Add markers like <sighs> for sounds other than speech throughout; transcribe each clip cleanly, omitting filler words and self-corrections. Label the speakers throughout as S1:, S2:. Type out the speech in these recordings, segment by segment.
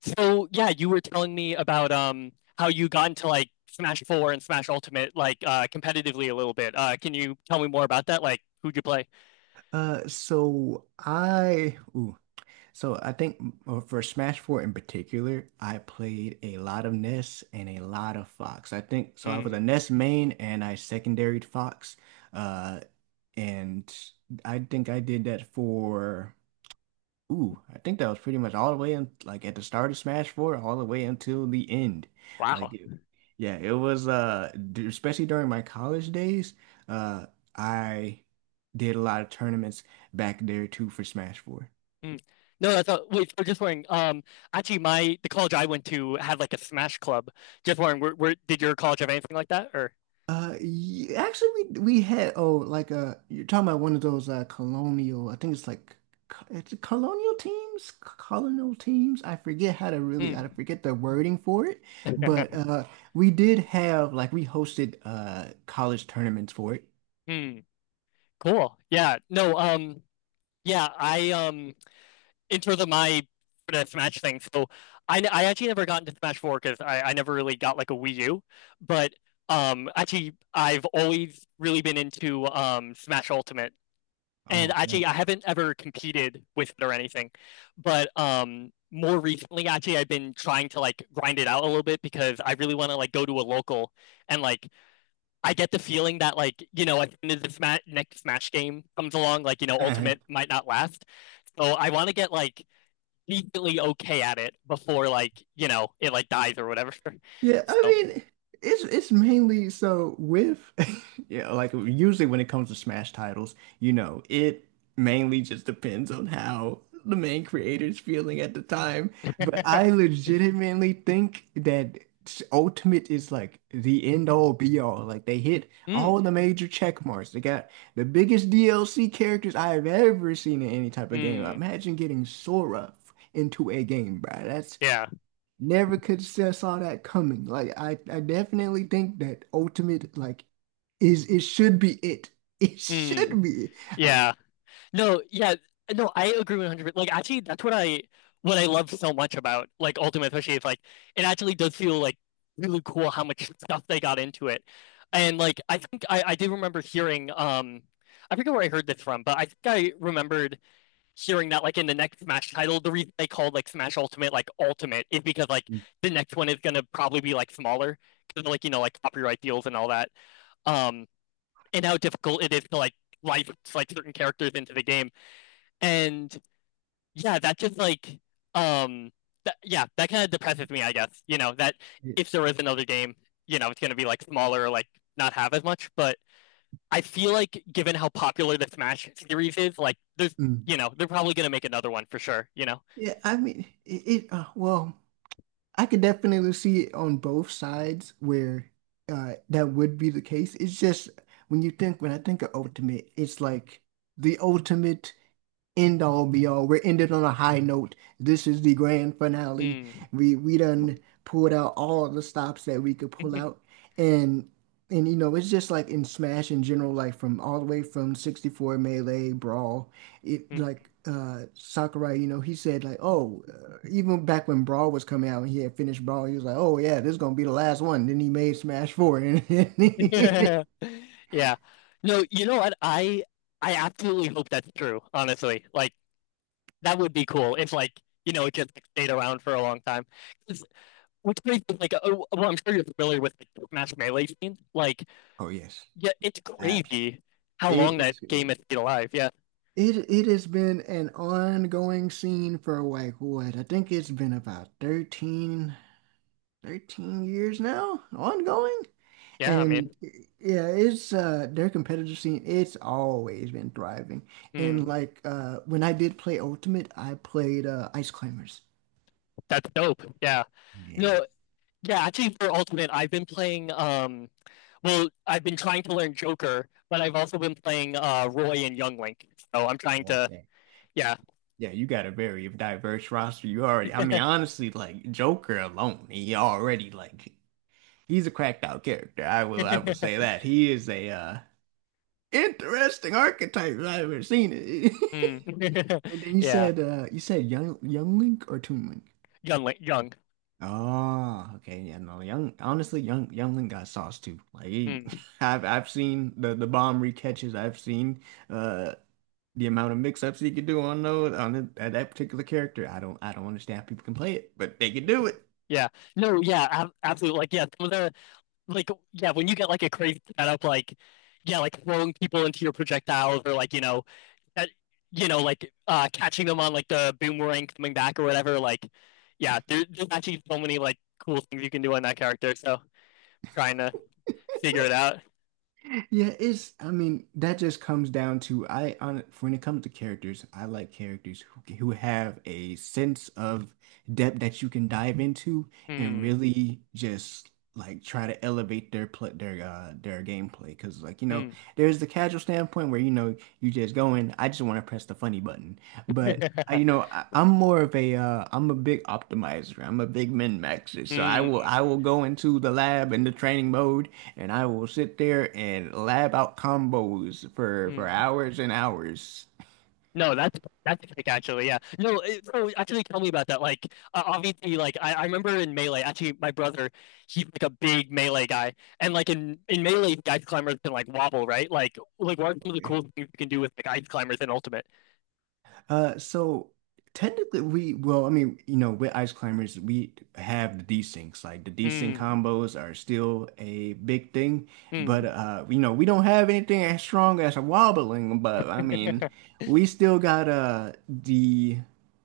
S1: So yeah, you were telling me about how you got into like Smash 4 and Smash Ultimate like competitively a little bit. Can you tell me more about that? Like who'd you play?
S2: Uh, so I, ooh, so I think for Smash 4 in particular, I played a lot of Ness and a lot of Fox. I think so. I was a
S1: Hmm.
S2: Ness main and I secondaried Fox. Uh, and I think I did that for. I think that was pretty much all the way in, like at the start of Smash 4, all the way until the end. Like,
S1: Wow.
S2: it- yeah, it was, especially during my college days, uh, I did a lot of tournaments back there too for Smash 4.
S1: Hmm. No, that's all. Wait, so just wondering. Actually, my the college I went to had like a Smash club. Just wondering, where did your college have anything like that? Or
S2: Y actually, we had, oh, like, you're talking about one of those colonial, I think it's like co- it's colonial teams, colonial teams. I forget how to really, I
S1: hmm,
S2: forget the wording for it, but we did have, like, we hosted college tournaments for it.
S1: hmm, cool. Yeah. No. Yeah. I into the my deathmatch thing. So I actually never got into Smash Four because I never really got like a Wii U. But actually, I've always really been into Smash Ultimate, and
S2: Oh
S1: actually, I haven't ever competed with it or anything. But more recently, actually, I've been trying to like grind it out a little bit because I really want to like go to a local and like I get the feeling that like you know as soon as the next Smash game comes along, like you know
S2: man.
S1: Ultimate
S2: <laughs>
S1: might not last. So I want to get like decently okay at it before like you know it like dies or whatever. <laughs>
S2: Yeah, I
S1: So,
S2: mean, it's mainly so with... <laughs> yeah, like usually when it comes to Smash titles, you know, it mainly just depends on how the main creator's feeling at the time. But
S1: <laughs>
S2: I
S1: mm,
S2: legitimately think that Ultimate is like the end all be all. Like, they hit all the major check marks. They got the biggest DLC characters I have ever seen in any type of game.
S1: mm,
S2: Imagine getting Sora into a game, bro. That's
S1: yeah,
S2: Never could say saw that coming. Like, I definitely think that ultimate, like, is it should be it. <laughs> It
S1: mm,
S2: should be. Uh,
S1: yeah. No, yeah, no, I agree 100% percent. Like actually, that's what I love so much about like Ultimate, especially is like it actually does feel like really cool how much stuff they got into it, and like I think I do remember hearing I forget where I heard this from, but I think I remembered hearing that like in the next Smash title, the reason they called like Smash Ultimate like Ultimate is because like the next one is gonna probably be like smaller because like you know like copyright deals and all that. Um, and how difficult it is to like license like certain characters into the game, and yeah, that just like um, yeah, that kind of depresses me, I guess. You know that
S2: yeah.
S1: if there is another game, you know it's gonna be like smaller, like not have as much, but. I feel like, given how popular the Smash series is, like
S2: Mm.
S1: you know, they're probably gonna make another one for sure, you know.
S2: Yeah, I mean, it well, I could definitely see it on both sides where that would be the case. It's just when I think of ultimate, it's like the ultimate end all be all. We're ended on a high note. This is the grand finale.
S1: Mm.
S2: We done pulled out all the stops that we could pull out.
S1: <laughs>
S2: And and you know, it's just like in Smash in general, like from all the way from 64, Melee, Brawl, it like Sakurai, you know, he said, like, oh, even back when Brawl was coming out and he had finished Brawl, he was like, oh yeah, this is gonna be the last one. Then he made Smash 4, and...
S1: Yeah. No, you know what? I absolutely hope that's true, honestly. Like that would be cool if like, you know, it just like stayed around for a long time. 'Cause- Which makes it like oh, well, I'm sure you're familiar with like Smash Melee scene. Like,
S2: <laughs> oh yes,
S1: yeah, it's
S2: absolutely.
S1: crazy how long
S2: It
S1: that
S2: is.
S1: game has been alive. Yeah.
S2: It has been an ongoing scene for, like, what? I think it's been about thirteen years now, ongoing.
S1: Yeah, I
S2: And
S1: mean,
S2: yeah, it's their competitive scene, it's always been thriving. And,
S1: hmm,
S2: like, when I did play Ultimate, I played Ice Climbers.
S1: that's dope. Yeah.
S2: Yeah.
S1: No, yeah, actually for Ultimate, I've been playing well, I've been trying to learn Joker, but I've also been playing Roy and Young Link. So I'm trying to,
S2: Okay.
S1: yeah.
S2: Yeah, you got a very diverse roster. You already, I mean,
S1: <laughs>
S2: honestly, like Joker alone, he already, like, he's a cracked out character. I will say that he is a interesting archetypes I've ever seen it.
S1: Hmm.
S2: <laughs>
S1: <laughs>
S2: And then you
S1: Yeah.
S2: said, young Link or Toon Link?
S1: Young Link, Young.
S2: Oh, okay, yeah, no, young, honestly, young Link got sauce too. Like, he...
S1: Hmm.
S2: <laughs> I've seen the bomb recatches. I've seen uh the amount of mix-ups he could do on those, on the, that particular character. I don't understand how people can play it, but they can do it.
S1: Yeah. No, yeah, ab absolutely. Yeah, some of like, yeah, when you get like a crazy setup, like, yeah, like throwing people into your projectiles or like, you know, that, you know, like catching them on like the boomerang coming back or whatever. Like, yeah, there's actually so many like cool things you can do on that character. So trying to figure it out.
S2: Yeah, it's, I mean, that just comes down to I on when it comes to characters, I like characters who have a sense of depth that you can dive into and
S1: Hmm.
S2: really just, like, try to elevate their play, their gameplay, because, like, you know,
S1: Mm.
S2: there's the casual standpoint where, you know, you just go in, I just want to press the funny button. But
S1: <laughs>
S2: I'm more of a I'm a big optimizer, I'm a big min maxer, so I will I
S1: Mm.
S2: will go into the lab and the training mode, and I will sit there and lab out combos for
S1: Mm.
S2: hours and hours.
S1: No, that's sick actually. Yeah. No, so actually tell me about that. Like obviously like I remember in Melee, actually my brother, he's like a big Melee guy. And like in Melee, ice climbers can like wobble, right? Like what are some of the cool things you can do with like ice climbers in Ultimate?
S2: So technically, we well, I mean, you know, with ice climbers, we have the desyncs. Like, the desync
S1: Mm.
S2: combos are still a big thing, but
S1: Mm.
S2: you know, we don't have anything as strong as a wobbling. But I mean, we still got the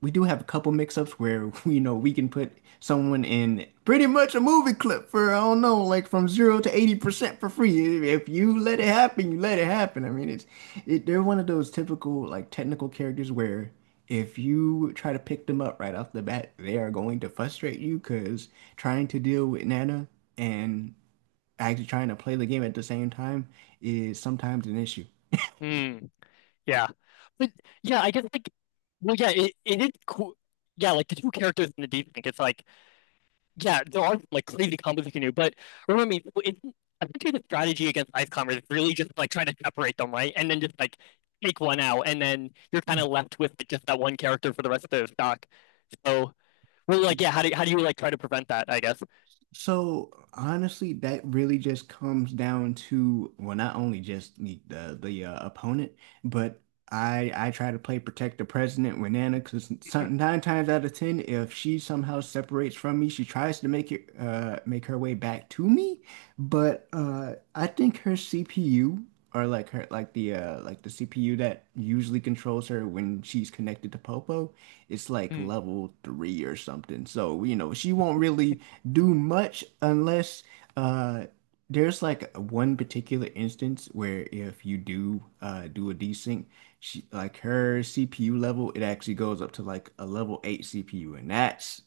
S2: we do have a couple mix-ups where <laughs> you know, we can put someone in pretty much a movie clip for, I don't know, like, from zero to 80% for free if you let it happen, you let it happen. I mean, they're one of those typical, like, technical characters where if you try to pick them up right off the bat, they are going to frustrate you because trying to deal with Nana and actually trying to play the game at the same time is sometimes an issue.
S1: Mm. <laughs> Yeah. But yeah, I guess like well yeah, it is cool. Yeah, like the two characters in the deep think it's like yeah, there are like crazy combos you can do, but remember me, I think the strategy against ice climbers is really just like trying to separate them, right? And then just like take one out, and then you're kind of left with like, just that one character for the rest of the stock. So really, like, yeah, how do you like try to prevent that? I guess.
S2: So honestly, that really just comes down to, well, not only just the opponent, but I try to play protect the president with Nana, because nine times out of ten, if she somehow separates from me, she tries to make her way back to me. But I think her CPU, or, like, her, like, the the CPU that usually controls her when she's connected to Popo, it's like
S1: Hmm.
S2: level three or something. So you know she won't really do much unless uh there's like one particular instance where if you do a desync, she, like, her CPU level, it actually goes up to like a level 8 CPU, and that's,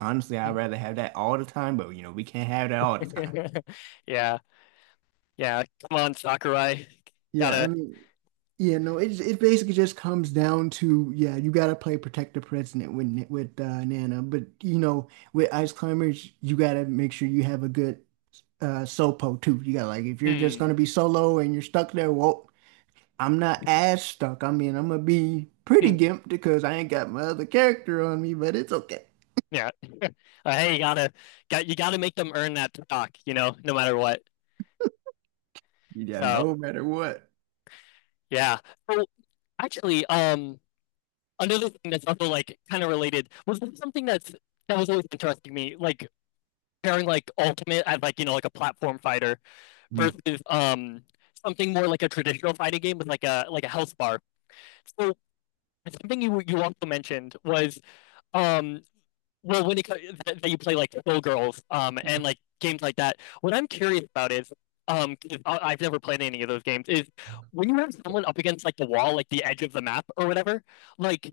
S2: honestly, I'd
S1: <laughs>
S2: rather have that all the time, but you know we can't have that all the time.
S1: Yeah, yeah. Come on, Sakurai.
S2: Yeah, I
S1: Gotta.
S2: mean, yeah, no, it basically just comes down to, yeah, you gotta play Protect the President with, Nana, but you know, with Ice Climbers, you gotta make sure you have a good sopo too. You got, like, if you're just
S1: Hmm.
S2: gonna be solo and you're stuck there, well, I'm not as stuck. I mean, I'm gonna be pretty
S1: Hmm.
S2: gimped because I ain't got my other character on me, but it's okay.
S1: Yeah. <laughs> Hey, got you gotta make them earn that stock, you know, no matter what.
S2: Yeah,
S1: So
S2: no matter what.
S1: yeah. So actually, another thing that's also like kind of related was something that's that was always interesting to me, like pairing like Ultimate as like you know like a platform fighter
S2: Mm.
S1: versus something more like a traditional fighting game with like a health bar. So something you also mentioned was um well, when it co- that you play like Skull Girls, and like games like that. What I'm curious about is, 'cause I've never played any of those games. Is when you have someone up against like the wall, like the edge of the map or whatever, like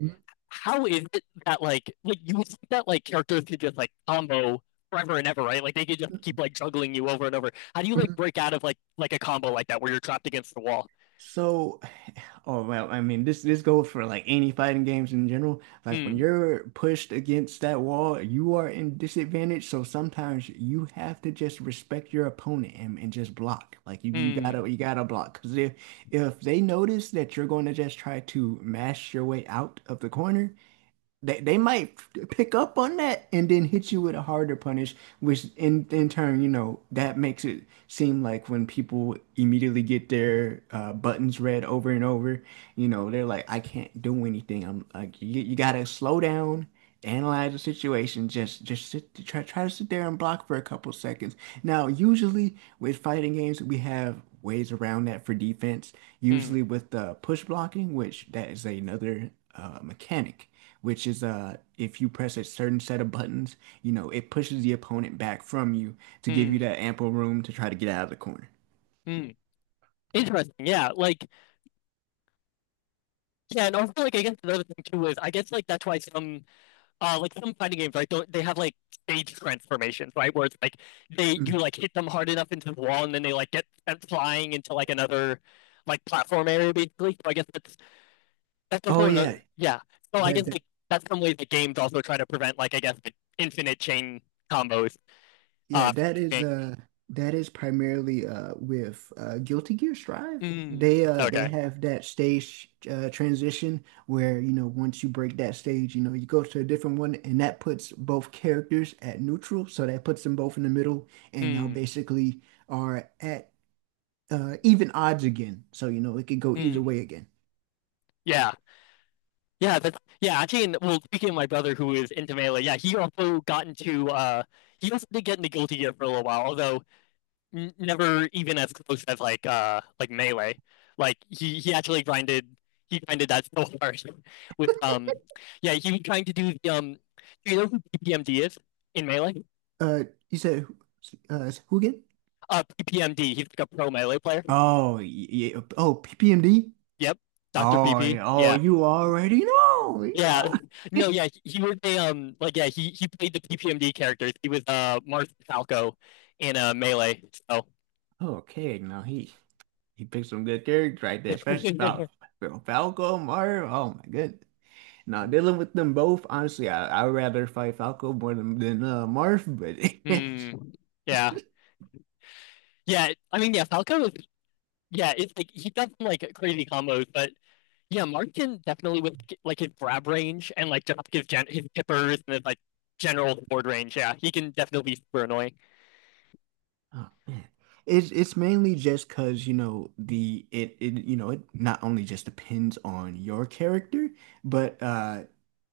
S1: how is it that like you would think that like characters could just like combo forever and ever, right? Like they could just keep like juggling you over and over. How do you like break out of like a combo like that where you're trapped against the wall?
S2: So... <sighs> oh, well, I mean, this goes for, like, any fighting games in general. Like, when
S1: Hmm.
S2: you're pushed against that wall, you are in disadvantage. So sometimes you have to just respect your opponent, and just block. Like, you
S1: Hmm.
S2: gotta you gotta block, because if they notice that you're going to just try to mash your way out of the corner, they might pick up on that and then hit you with a harder punish, which in turn, you know, that makes it seem like when people immediately get their buttons read over and over, you know, they're like, I can't do anything. I'm like, you gotta slow down, analyze the situation, just sit try try to sit there and block for a couple seconds. Now, usually with fighting games, we have ways around that for defense,
S1: Hmm.
S2: usually with push blocking, which that is another mechanic, which is if you press a certain set of buttons, you know, it pushes the opponent back from you to give
S1: Hmm.
S2: you that ample room to try to get out of the corner.
S1: Hmm. Interesting. Yeah. Like. Yeah, and also like I guess another thing too is I guess like that's why some like some fighting games right don't they have like stage transformations right where it's like they you
S2: Mm.
S1: like hit them hard enough into the wall and then they like get sent flying into like another like platform area basically so I guess that's
S2: Oh
S1: also
S2: yeah.
S1: another yeah so I
S2: Yeah,
S1: guess
S2: that,
S1: like that's some way the games also try to prevent like I guess like infinite chain combos
S2: yeah,
S1: uh
S2: that is
S1: game.
S2: primarily with Guilty Gear Strive.
S1: Mm,
S2: They
S1: okay
S2: have that stage transition where, you know, once you break that stage, you know, you go to a different one and that puts both characters at neutral, so that puts them both in the middle, and y'all
S1: mm,
S2: basically are at even odds again. So, you know, it could go either
S1: mm,
S2: way again.
S1: yeah yeah, that's yeah, actually and well speaking of my brother who is into melee, yeah, he also got into he also did get into Guilty Gear for a little while, although n never even as close as like melee. Like he actually grinded he grinded that so hard <laughs> with yeah, he was trying to do the do you know who PPMD is in melee?
S2: Uh, you said, who again?
S1: PPMD, he's like a pro melee player.
S2: Oh, yeah. Oh, PPMD.
S1: Yep. Dr.
S2: Oh, yeah.
S1: PP.
S2: Oh,
S1: Yeah.
S2: you already know. You
S1: Yeah,
S2: are.
S1: <laughs> no,
S2: <laughs>
S1: yeah, he was a like yeah he played the PPMD characters. He was Mars Falco in Melee. So,
S2: Okay, now he picked some good characters right there,
S1: <laughs>
S2: especially about Falco, Mario. Oh my goodness. Now dealing with them both, honestly, I'd rather fight Falco more than Marth, but...
S1: hmm, yeah,
S2: <laughs>
S1: yeah. I mean, yeah, Falco is yeah. It's like he does some like crazy combos, but yeah, Marth can definitely with like his grab range and like just his tippers and his like general board range. Yeah, he can definitely be super annoying.
S2: Oh man. It's mainly just because, you know, it not only just depends on your character, but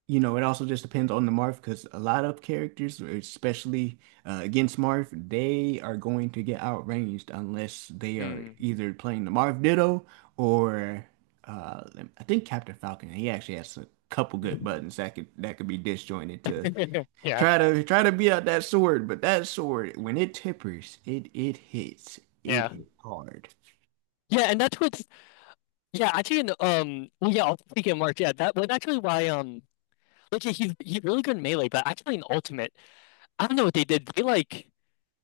S2: you know, it also just depends on the Marth, because a lot of characters, especially against Marth, they are going to get outranged unless they are
S1: Hmm.
S2: either playing the Marth Ditto or uh, I think Captain Falcon. He actually has a couple good
S1: Hmm.
S2: buttons that could be disjointed to
S1: <laughs> Yeah,
S2: try to beat out that sword. But that sword, when it tippers, it hits. It
S1: yeah,
S2: hit hard.
S1: yeah, and that's what's yeah, actually, in, well, yeah, I'll take it, Mark. Yeah, that was actually why, like, yeah, he's really good in melee, but actually in ultimate, I don't know what they did.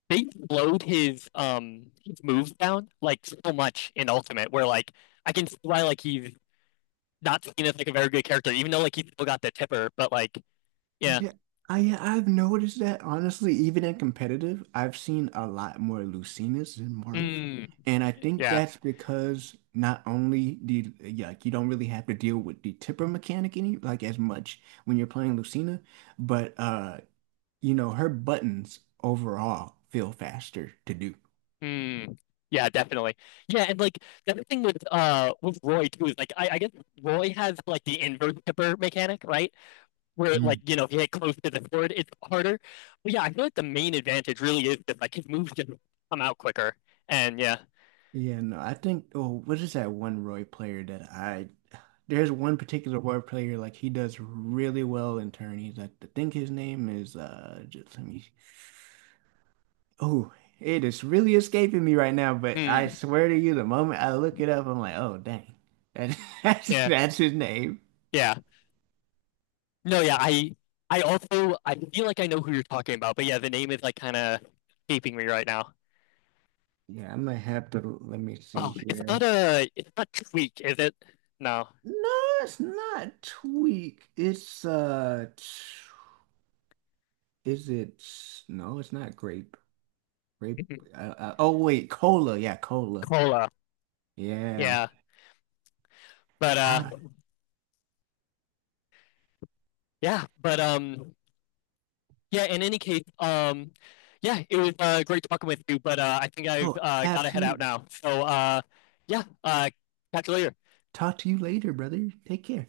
S1: They slowed his moves down like so much in ultimate, where like I can see why like he's not seen as like a very good character, even though like he still got the tipper, but like yeah,
S2: Yeah, yeah, I've noticed that, honestly. Even in competitive, I've seen a lot more Lucinas than Marth.
S1: mm,
S2: And I think
S1: yeah,
S2: that's because not only the yeah, like, you don't really have to deal with the tipper mechanic any, like, as much when you're playing Lucina, but you know, her buttons overall feel faster to do.
S1: mm, yeah, definitely, yeah, and like the other thing with Roy too is like I guess Roy has like the inverse tipper mechanic, right? Where like you know if you hit close to the board, it's harder. But yeah, I feel like the main advantage really is that like his moves just come out quicker. And yeah,
S2: Yeah, no, I think, oh, what is that one Roy player that I, there's one particular Roy player, like he does really well in tourneys. I think his name is, just let me, oh, it is really escaping me right now, but I
S1: hmm,
S2: swear to you, the moment I look it up, I'm like, oh, dang, that, <laughs>
S1: yeah,
S2: that's his name.
S1: yeah. No, yeah, I also I feel like I know who you're talking about, but yeah, the name is like kind of escaping me right now.
S2: Yeah, I might have to, let me see
S1: Oh,
S2: here.
S1: it's not Tweak, is it? No,
S2: No, it's not Tweak. It's, is it, no, it's not grape. Grape.
S1: <laughs>
S2: Oh wait, cola. Yeah, cola.
S1: Cola.
S2: Yeah.
S1: Yeah, but
S2: Ah,
S1: yeah, but yeah, in any case, yeah, it was great talking with you, but I think I've
S2: oh,
S1: got to head out
S2: absolutely.
S1: now. So yeah, catch you later.
S2: Talk to you later, brother. Take care.